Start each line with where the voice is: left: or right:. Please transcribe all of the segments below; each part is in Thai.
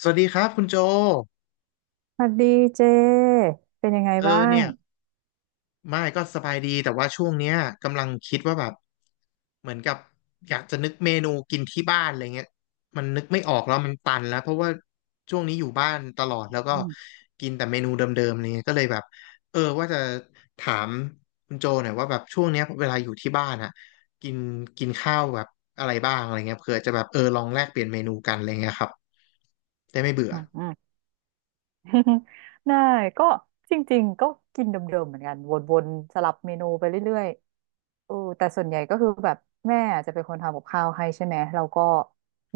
left: สวัสดีครับคุณโจ
right: สวัสดีเจเป็นยังไง
left: เอ
right: บ้า
left: อ
right: ง
left: เนี่ยไม่ก็สบายดีแต่ว่าช่วงเนี้ยกำลังคิดว่าแบบเหมือนกับอยากจะนึกเมนูกินที่บ้านอะไรเงี้ยมันนึกไม่ออกแล้วมันตันแล้วเพราะว่าช่วงนี้อยู่บ้านตลอดแล้วก็
right: อืม
left: กินแต่เมนูเดิมๆอะไรเงี้ยก็เลยแบบเออว่าจะถามคุณโจหน่อยว่าแบบช่วงเนี้ยเวลาอยู่ที่บ้านอะกินกินข้าวแบบอะไรบ้างอะไรเงี้ยเผื่อจะแบบเออลองแลกเปลี่ยนเมนูกันอะไรเงี้ยครับได้ไม่เบื่อ
right: อืมอืม ได้ก็จริงๆก็กินเดิมๆเหมือนกันวนๆสลับเมนูไปเรื่อยๆแต่ส่วนใหญ่ก็คือแบบแม่อาจจะเป็นคนทำกับข้าวให้ใช่ไหมเราก็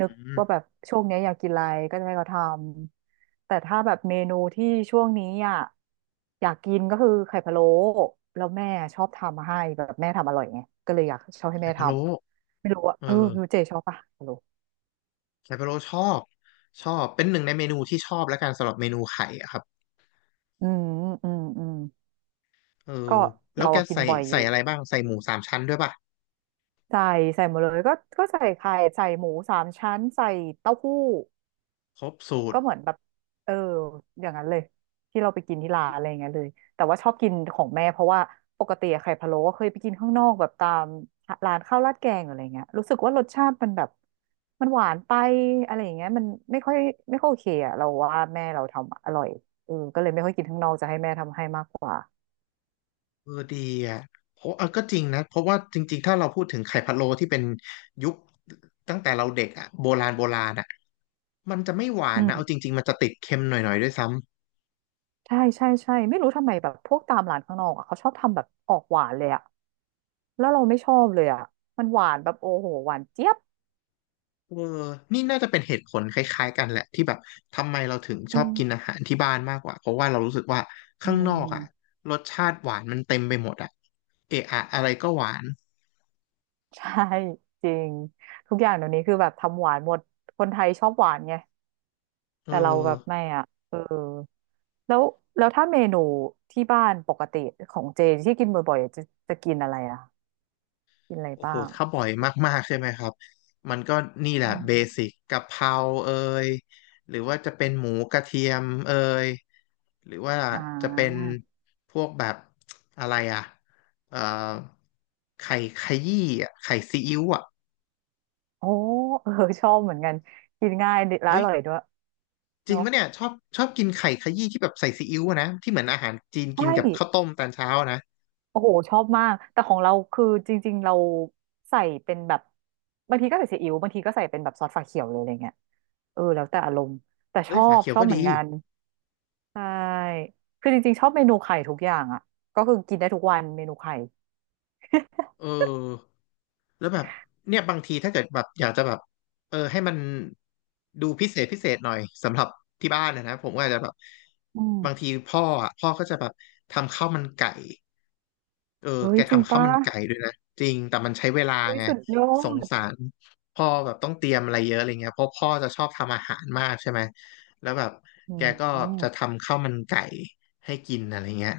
right: นึก
left: อืม
right: ว่าแบบช่วงเนี้ยอยากกินอะไรก็จะให้เขาทำแต่ถ้าแบบเมนูที่ช่วงนี้อ่ะอยากกินก็คือไข่พะโล้แล้วแม่ชอบทำมาให้แบบแม่ทำอร่อยไงก็เลยอยากชอบให้
left: ไข่
right: แม่ท
left: พะโล้
right: ำไม่รู้ว่า
left: เออ
right: รู้เจชอบปะ
left: ไคโบโรชอบชอบเป็นหนึ่งในเมนูที่ชอบแล้วกันสำหรับเมนูไข่อะครับ
right: อืมอืมอืม
left: เออ
right: ก็
left: แล้ว
right: เรา
left: แก
right: อะกิน
left: ใส่
right: บ่อยอ
left: ใส่
right: ยู่
left: อะไรบ้างใส่หมูสามชั้นด้วยป่ะ
right: ใส่ใส่หมดเลยก็ก็ใส่ไข่ใส่หมูสามชั้นใส่เต้าหู้
left: ครบสูต
right: ก็
left: ร
right: เหมือนแบบเอออย่างนั้นเลยที่เราไปกินที่ร้านอะไรอย่างเงี้ยเลยแต่ว่าชอบกินของแม่เพราะว่าปกติอะไข่พะโล้ก็เคยไปกินข้างนอกแบบตามร้านข้าวราดแกงหรืออะไรเงี้ยรู้สึกว่ารสชาติมันแบบมันหวานไปอะไรอย่างเงี้ยมันไม่ค่อยไม่ค่อยโอเคอะเราว่าแม่เราทำอร่อยก็เลยไม่ค่อยกินข้างนอกจะให้แม่ทำให้มากกว่า
left: เออดีอ่ะเพราะเออก็จริงนะเพราะว่าจริงๆถ้าเราพูดถึงไข่พะโล้ที่เป็นยุคตั้งแต่เราเด็กอ่ะโบราณโบราณอ่ะมันจะไม่หวา
right: อื
left: นนะเอาจ
right: ม
left: ริงๆมันจะติดเค็มหน่อยๆด้วยซ้ำ
right: ใช่ใช่ใช่ไม่รู้ทำไมแบบพวกตามร้านข้างนอกอะเขาชอบทำแบบออกหวานเลยอะแล้วเราไม่ชอบเลยอะมันหวานแบบโอ้โหหวานเจี๊ยบ
left: เออนี่น่าจะเป็นเหตุผลคล้ายๆกันแหละที่แบบทำไมเราถึงช
right: อื
left: อบกิน
right: ม
left: อาหารที่บ้านมากกว่าเพราะว่าเรารู้สึกว่า
right: อื
left: ข้างนอก
right: ม
left: อ่ะรสชาติหวานมันเต็มไปหมดอ่ะเอะอะอะไรก็หวาน
right: ใช่จริงทุกอย่างเดี๋ยวนี้คือแบบทำหวานหมดคนไทยชอบหวานไง
left: เอ
right: แต่เรา
left: อ
right: แบบไม่อ่ะแล้วแล้วถ้าเมนูที่บ้านปกติของเจที่กินบ่อยๆจะจะกินอะไรอะกินอะไร
left: โอ้โห
right: บ้าง
left: ถ้าบ่อยมากๆใช่ไหมครับมันก็นี่แห
right: อื
left: ละเบสิก
right: ม
left: กะเพราเอยหรือว่าจะเป็นหมูกระเทียมเอยหรือว่า
right: อ่า
left: จะเป็นพวกแบบอะไรอ่ะเอ่อไข่ขยี้อ่ะไข่ซีอิ๊วอ่ะ
right: โอ้เออ ชอบเหมือนกันกินง่ายและอ
left: เอ้ย
right: ร่อยด้วย
left: จริง
right: เนาะ
left: ปะเนี่ยชอบชอบกินไข่ขยี้ที่แบบใส่ซีอิ๊วอะนะที่เหมือนอาหารจีนกิน
right: ใช่
left: กับข้าวต้มตอนเช้าอะนะ
right: โอ้โหชอบมากแต่ของเราคือจริงๆเราใส่เป็นแบบบางทีก็ใส่ซีอิ๊วบางทีก็ใส่เป็นแบบซอสฝาเขียวเลยอะไรเงี้ยแล้วแต่อารมณ์แต่ช
left: เอ้ย
right: อ
left: ฝา
right: บ
left: เขีย
right: ช
left: ว
right: อ
left: ก็
right: บเห
left: ดี
right: มือนกันใช่คือจริงๆชอบเมนูไข่ทุกอย่างอ่ะก็คือกินได้ทุกวันเมนูไข่
left: เออแล้วแบบเนี่ยบางทีถ้าเกิดแบบอยากจะแบบเออให้มันดูพิเศษพิเศษหน่อยสำหรับที่บ้านนะนะผมก็อาจจะแบบ
right: อื
left: บางที
right: ม
left: พ่ออ่ะพ่อก็จะแบบทำข้าวมันไก่ เออ
right: เฮ้
left: แก
right: ยจริง
left: ทำข้าว
right: ปะ
left: มันไก่ด้วยนะจริง แต่มันใช้เวลา
right: เฮ้ย
left: ไง
right: สุดยอ
left: สง
right: ด
left: สารพ่อแบบต้องเตรียมอะไรเยอะอะไรเงี้ยเพราะพ่อจะชอบทำอาหารมากใช่ไหม แล้วแบบ
right: อื
left: แกก็จะ
right: ม
left: ทำข้าวมันไก่ให้กินอะไรเงี้ย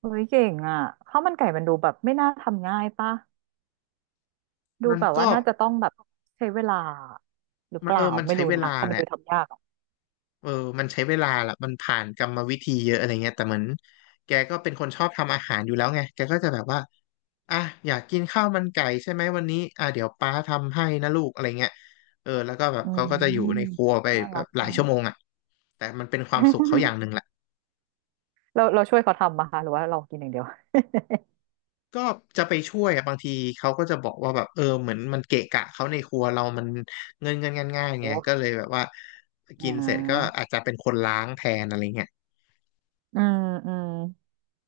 right: เฮ้ยเก่งอ่ะข้าวมันไก่มันดูแบบไม่น่าทำง่ายปะดู
left: มัน
right: แบบว่า
left: ก็
right: น่าจะต้องแบบใช้เวลาหรือ
left: มั
right: เป
left: นเอ
right: ล่า
left: อมัน
right: ไม่
left: ใช้
right: รู้
left: เว
right: นะ
left: ลา
right: แต่มั
left: แห
right: นดู
left: ละ
right: ทำยากอ่ะ
left: เออมันใช้เวลาละมันผ่านกรรมวิธีเยอะอะไรเงี้ยแต่เหมือนแกก็เป็นคนชอบทำอาหารอยู่แล้วไงแกก็จะแบบว่าอ่ะอยากกินข้าวมันไก่ใช่ไหมวันนี้อ่ะเดี๋ยวป้าทำให้นะลูกอะไรเงี้ยเออแล้วก็แบบ
right: อื
left: เขาก็จะอยู่ในค
right: ม
left: รัวไป
right: น่า
left: แบ
right: รั
left: บ
right: ก
left: หลาย
right: จัง
left: ชั่วโมงอ่ะแต่มันเป็นความสุขเขาอย่างห นึ่งแหละ
right: เราเราช่วยเขาทำมาคะหรือว่าเรากินอย่างเดียว
left: ก็จะไปช่วยอะบางทีเขาก็จะบอกว่าแบบเออเหมือนมันเกะกะเขาในครัวเรามันเงินง่ายๆไง
right: โอ้
left: ก็เลยแบบว่า
right: อ่
left: กินเสร็จก็
right: า
left: อาจจะเป็นคนล้างแทนอะไรเงี้ย
right: อืมอืม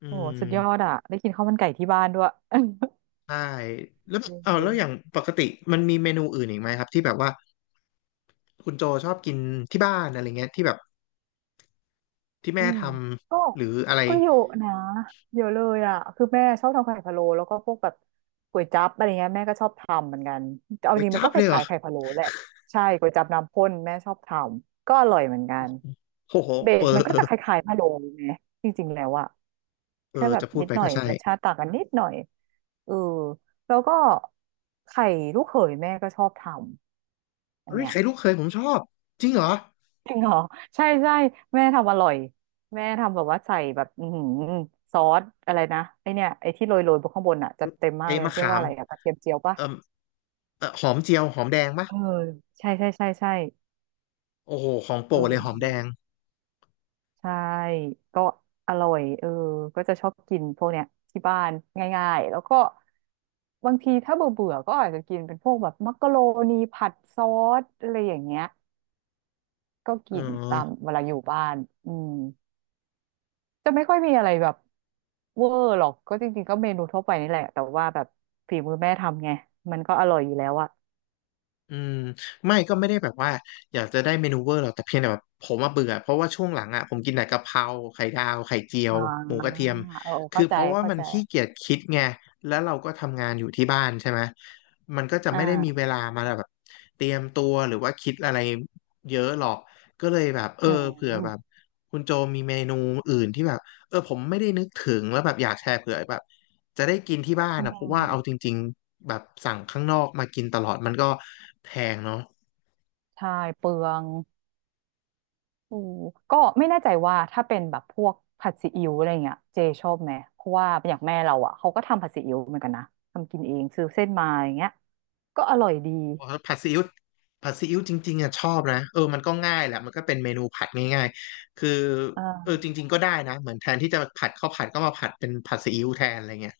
left: อื
right: โอ้สุดยอด
left: ม
right: อ่ะได้กินข้าวมันไก่ที่บ้านด้วย เออ
left: ใช่แล้วแบบเอาแล้วอย่างปกติมันมีเมนูอื่นอีกไหมครับที่แบบว่าคุณโจชอบกินที่บ้านอะไรเงี้ยที่แบบที่
right: อื
left: แม่ท
right: มก็
left: ำหรืออะไร
right: ก็เยอะนะเยอะเลยอ่ะคือแม่ชอบทำไข่พะโล้แล้วก็พวกแบบก๋วยจั๊บอะไรเงี้ยแม่ก็ชอบทำเหมือนกันเอา
left: ก๋
right: จ
left: วย
right: ริงมัน
left: จั๊บ
right: ก็ค
left: เลยเหร
right: ล้า
left: อ
right: ยๆไข่พะโล้แหละใช่ก๋วยจั๊บน้ำข้นแม่ชอบทำก็อร่อยเหมือนกัน
left: โอ้โห
right: เบ
left: เออ
right: สมันก็
left: เออ
right: จะคล้ายๆพะโล้ไงจริงๆแล้วอ่ะ
left: เอ
right: แค่
left: อ
right: แบบ
left: จะพูด
right: นิด
left: ไป
right: หน่อ
left: ก็
right: ย
left: ใช่
right: รสชาติต่างกันนิดหน่อยเออแล้วก็ไข่ลูกเขยแม่ก็ชอบทำอัน
left: เฮ้ย
right: เนี้ย
left: ไข่ลูกเคยผมชอบจริงเหรอ
right: จริงเหรอใช่ใช่แม่ทำอร่อยแม่ทำแบบว่าใส่แบบอือหือซอสอะไรนะไอเนี่ยไอที่โรยโรยบนข้างบนอ่ะจะเต็มมาก
left: ไอ้
right: เลย
left: มะ
right: เรียก
left: ขา
right: ว่า
left: ม
right: อะไรอะกระเทียมเจียวปะ
left: เออเออหอมเจียวหอมแดงปะ
right: เออใช่ใช่ใช่ใช่
left: โอ้โหของโปร
right: เอ
left: ดเลยหอมแดง
right: อ ใช่ก็อร่อยก็จะชอบกินพวกเนี้ยที่บ้านง่ายๆแล้วก็บางทีถ้าเบื่อเบื่อก็อาจจะกินเป็นพวกแบบมักกะโรนีผัดซอสอะไรอย่างเงี้ยก็
left: เอ
right: กินตา
left: อ
right: มเวลาอยู่บ้านอืมจะไม่ค่อยมีอะไรแบบเวอร์หรอกก็จริงๆก็เมนูทั่วไปนี่แหละแต่ว่าแบบฝีมือแม่ทำไงมันก็อร่อยอยู่แล้วอะ
left: อืมไม่ก็ไม่ได้แบบว่าอยากจะได้เมนูเวอร์หรอกแต่เพียงแต่แบบผมมาเบื่อเพราะว่าช่วงหลังอ่ะผมกินแต่กะเพราไข่ดาวไข่เจียว
right: อ่
left: หมูก
right: า
left: ระเทียม
right: เออ
left: คือ
right: เข้า
left: เพ
right: ใจ
left: ราะว่า
right: เข้า
left: มัน
right: ใจ
left: ขี้เกียจคิดไงแล้วเราก็ทำงานอยู่ที่บ้านใช่ไหมมันก็จะไม่ได้มี
right: อ่า
left: เวลามาแบบเตรียมตัวหรือว่าคิดอะไรเยอะหรอกก็เลยแบบเออ
right: อื
left: เผื่อแบบ
right: ม
left: คุณโจมีเมนูอื่นที่แบบเออผมไม่ได้นึกถึงแล้วแบบอยากแชร์เผื่อแบบ จะได้กินที่บ้าน
right: อื
left: นะเพราะ
right: ม
left: ว่าเอาจริงๆแบบสั่งข้างนอกมากินตลอดมันก็แพงเนาะ
right: ใช่เปลือง โอ้ก็ไม่แน่ใจว่าถ้าเป็นแบบพวกผัดซีอิ๊วอะไรเงี้ยเจชอบไหมเพราะว่าอย่างแม่เราอ่ะเขาก็ทำผัดซีอิ๊วเหมือนกันนะทำกินเองซื้อเส้นมาอย่างเงี้ยก็อร่อยดี
left: ผัดซีอิ๊วผัดซีอิ๊วจริงๆอ่ะชอบนะเออมันก็ง่ายแหละมันก็เป็นเมนูผัดง่ายๆคือเออ
right: อ่า
left: จริงๆก็ได้นะเหมือนแทนที่จะผัดข้าวผัดก็มาผัดเป็นผัดซีอิ๊วแทนอะไรเงี้ย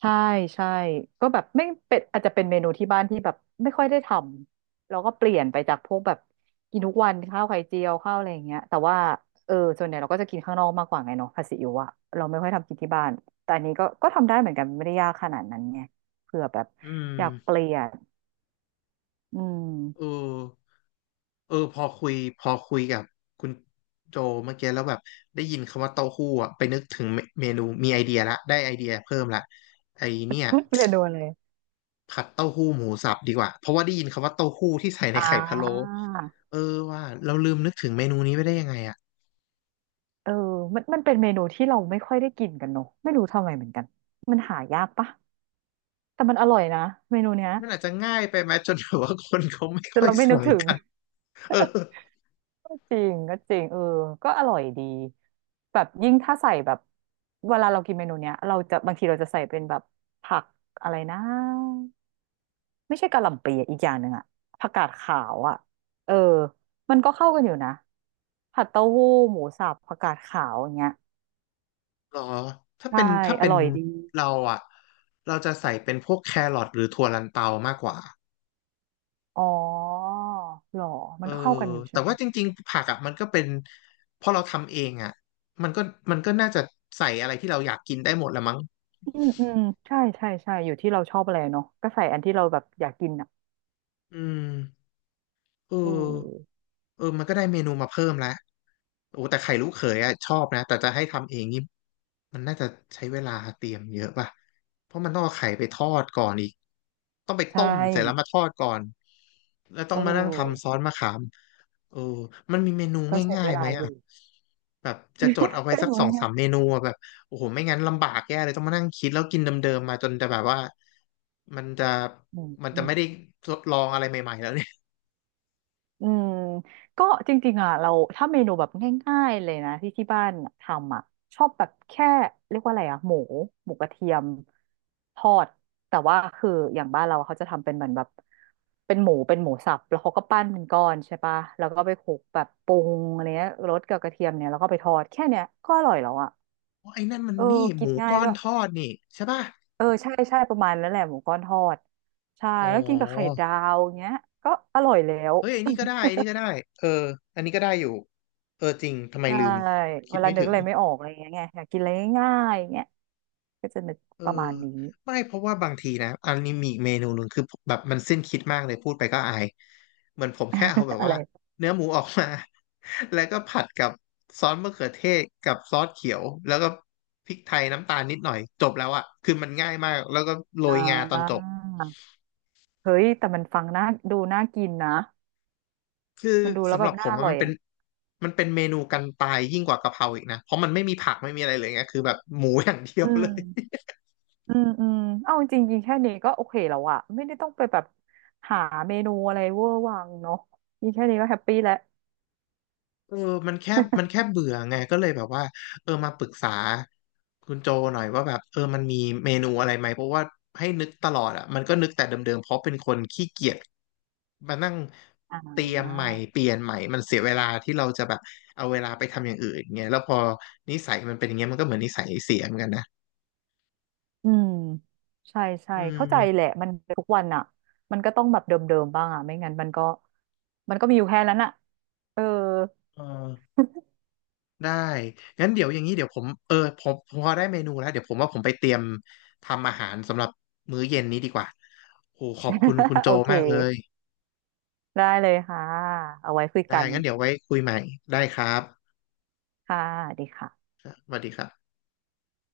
right: ใช่ใช่ก็แบบไม่เป็นอาจจะเป็นเมนูที่บ้านที่แบบไม่ค่อยได้ทำแล้วก็เปลี่ยนไปจากพวกแบบกินทุกวันข้าวไข่เจียวข้าวอะไรอย่างเงี้ยแต่ว่าส่วนใหญ่เราก็จะกินข้างนอกมากกว่าไงเนาะผัดซีอิ๊วอะเราไม่ค่อยทำกินที่บ้านแต่อันนี้ก็ก็ทำได้เหมือนกันไม่ได้ยากขนาดนั้นไงเผื่อแบบ
left: อืม
right: อยากเปลี่ยน อื
left: เออ
right: ม
left: เออพอคุยกับคุณโจเมื่อกี้แล้วแบบได้ยินคำว่าเต้าหู้อะไปนึกถึงเมนูมีไอเดียละได้ไอเดียเพิ่มละไอเนี่ย
right: เมนูอะไร
left: ผัดเต้าหู้หมูสับดีกว่า เพราะว่าได้ยินคำว่าเต้าหู้ที่ใส่ใน
right: อ่
left: ไข่พะโล้
right: า
left: เออว่าเราลืมนึกถึงเมนูนี้ไปได้ยังไงอ่ะ
right: เออมันมันเป็นเมนูที่เราไม่ค่อยได้กินกันเนอะไม่รู้ทำไมเหมือนกันมันหายากปะแต่มันอร่อยนะเมนูเนี้ย
left: มันอาจจะง่ายไปไหมจนแบบว่าคนเขาไม่
right: แต่
left: ค่อย
right: เราไม่นึก
left: สั่ง
right: ถึง
left: กันเออ
right: ก็จริงก็จริงเออก็อร่อยดีแบบยิ่งถ้าใส่แบบเวลาเรากินเมนูเนี้ยเราจะบางทีเราจะใส่เป็นแบบผักอะไรนะ ไม่ใช่กะหล่ำปีอะอีกอย่างหนึ่งอะผักกาดขาวอะเออมันก็เข้ากันอยู่นะผัดเต้าหู้หมูสับผักกาดขาวอย่างเงี้ย
left: หรอถ้า
right: ใช่
left: เป็นถ้า
right: อ
left: เป็น
right: ร่อยดี
left: เราอ่ะเราจะใส่เป็นพวกแครอทหรือถั่วลันเตามากกว่า
right: อ๋อหรอ
left: เอ
right: มัน
left: อ
right: ก็เข้ากันอยู่
left: แต่
right: ใช่ไหม
left: ว่าจริงๆผักอ่ะมันก็เป็นพอเราทำเองอ่ะมันก็มันก็น่าจะใส่อะไรที่เราอยากกินได้หมดละมั้ง
right: อืมอืมใช่ใช่ใช่อยู่ที่เราชอบอะไรเนาะก็ใส่อันที่เราแบบอยากกินอะ
left: อืม เ
right: อือ
left: ออเออมันก็ได้เมนูมาเพิ่มแล้วโอ้แต่ไข่ลูกเขยอะชอบนะแต่จะให้ทำเองนี่มันน่าจะใช้เวลาเตรียมเยอะป่ะเพราะมันต้องเอาไข่ไปทอดก่อนอีกต้องไป
right: ใช่
left: ต้มเสร็จแล้วมาทอดก่อนแล้วต้อ
right: โอ
left: งมานั่งทำซ
right: ้
left: อสมะขามเออมันมีเมนู
right: ก็ใช้
left: ง่า
right: เว
left: ยๆไห
right: ลา
left: ม
right: อ
left: อ่ะ
right: ยู่
left: แบบจะจดเอา ไว้
right: ได้
left: สั
right: ห
left: ก
right: นู
left: ส
right: เอ
left: อง
right: ง
left: สาม
right: นะ
left: เมนูอะแบบโอ้โหไม่งั้นลำบากแย่เลยต้องมานั่งคิดแล้วกินเดิมๆมาจนจะแบบว่ามันจะ
right: อืมอืม
left: ไม่ได้ทดลองอะไรใหม่ๆแล้วเนี่ย
right: อืมก็จริงๆอ่ะเราถ้าเมนูแบบง่ายๆเลยนะที่บ้านทำอ่ะชอบแบบแค่เรียกว่าอะไรอ่ะหมูหมูกระเทียมทอดแต่ว่าคืออย่างบ้านเราเขาจะทำเป็นเหมือนแบบเป็นหมูสับแล้วเขาก็ปั้นเป็นก้อนใช่ปะแล้วก็ไปคลุกแบบปรุงอะไรเงี้ยรสกับกระเทียมเนี่ยแล้วก็ไปทอดแค่เนี้ยก็อร่อยแล้วอ่ะ
left: อ๋อไอ้นั่นมัน
right: เออ
left: นี่ห
right: กิน
left: มู
right: ง่าย
left: ก้อ
right: ด้
left: น
right: วย
left: ทอดนี่ใช่ป่ะ
right: เออใช่ใช่ประมาณนั้นแหละหมูก้อนทอดใช่
left: อ๋อ
right: แล้วกินกับไข่ดาวเงี้ยก็อร่อยแล้ว
left: เฮ้ยไอ้นี่ก็ได้ไอ้นี่ก็ได้เอออันนี้ก็ได้อยู่เออจริงทำไม
right: ใช่
left: ลืมคิ
right: เว
left: ด
right: ลา
left: ไม่
right: นึก
left: ถึง
right: อะไรไม่ออกอะไรอย่างเงี้ยไงอยากกินอะไรง่ายๆอย่างเงี้ยก็จะนึก
left: เออ
right: ประมาณนี้
left: ไม่เพราะว่าบางทีนะอันนี้มีอีกเมนูหนึ่งคือแบบมันสิ้นคิดมากเลยพูดไปก็อายเหมือนผมแค่เอาแบ บ
right: อะ
left: ว่า
right: ไร
left: เนื้อหมูออกมา แล้วก็ผัดกับซอสมะเขือเทศกับซอสเขียวแล้วก็พริกไทยน้ำตาลนิดหน่อยจบแล้วอ่ะคือมันง่ายมากแล้วก็โร
right: อ่
left: ยงาตอนจ
right: า
left: บ
right: เฮ้ยแต่มันฟังน่าดูน่ากินนะ
left: คือ
right: มันดูแล้ว
left: สำ
right: แบ
left: หรั
right: บ
left: บผ
right: น่า
left: ม
right: อ
left: อะ
right: ร่อ
left: มั
right: ย
left: นเป็น
right: อ่ะ
left: เมนูกันตายยิ่งกว่ากะเพราอีกนะเพราะมันไม่มีผักไม่มีอะไรเลยไงคือแบบหมูอย่างเดีย
right: อื
left: วเลย
right: มอืมอืมเอาจริงๆกินแค่นี้ก็โอเคแล้วอะไม่ได้ต้องไปแบบหาเมนูอะไรเวอร์วังเนาะกินแค่นี้ก็แฮปปี้แล้ว
left: เออมันแค่มันแค่เบื่อไงก็เลยแบบว่าเออมาปรึกษาคุณโจหน่อยว่าแบบเออมันมีเมนูอะไรไหมเพราะว่าให้นึกตลอดอ่ะมันก็นึกแต่เดิมๆเพราะเป็นคนขี้เกียจมานั่ง
right: อ่
left: เตรียมใหม่เป
right: า
left: ลี่ยนใหม่มันเสียเวลาที่เราจะแบบเอาเวลาไปทำอย่างอื่นเงี้ยแล้วพอนิสัยมันเป็นอย่างเงี้ยมันก็เหมือนนิสัยเสียเหมือนกันนะ
right: อืมใช่ใช่
left: อื
right: เข้าใจแห
left: ม
right: ละมันทุกวันอ่ะมันก็ต้องแบบเดิมๆบ้างอ่ะไม่งั้นมันก็มันก็มีอยู่แค่นั้นอ่ะเออ
left: เออ ได้ งั้นเดี๋ยวอย่างนี้เดี๋ยวผมเออผมพอได้เมนูแล้วเดี๋ยวผมว่าผมไปเตรียมทำอาหารสำหรับมื้อเย็นนี้ดีกว่าโหขอบคุณคุณ โจ
right: โอเค
left: มากเลย
right: ได้เลยค่ะเอาไว้คุย
left: ได้
right: กัน
left: งั้นเดี๋ยวไว้คุยใหม่ ได้ครับ
right: ค่ะสวัสดีค่ะ
left: สวัสดีครับ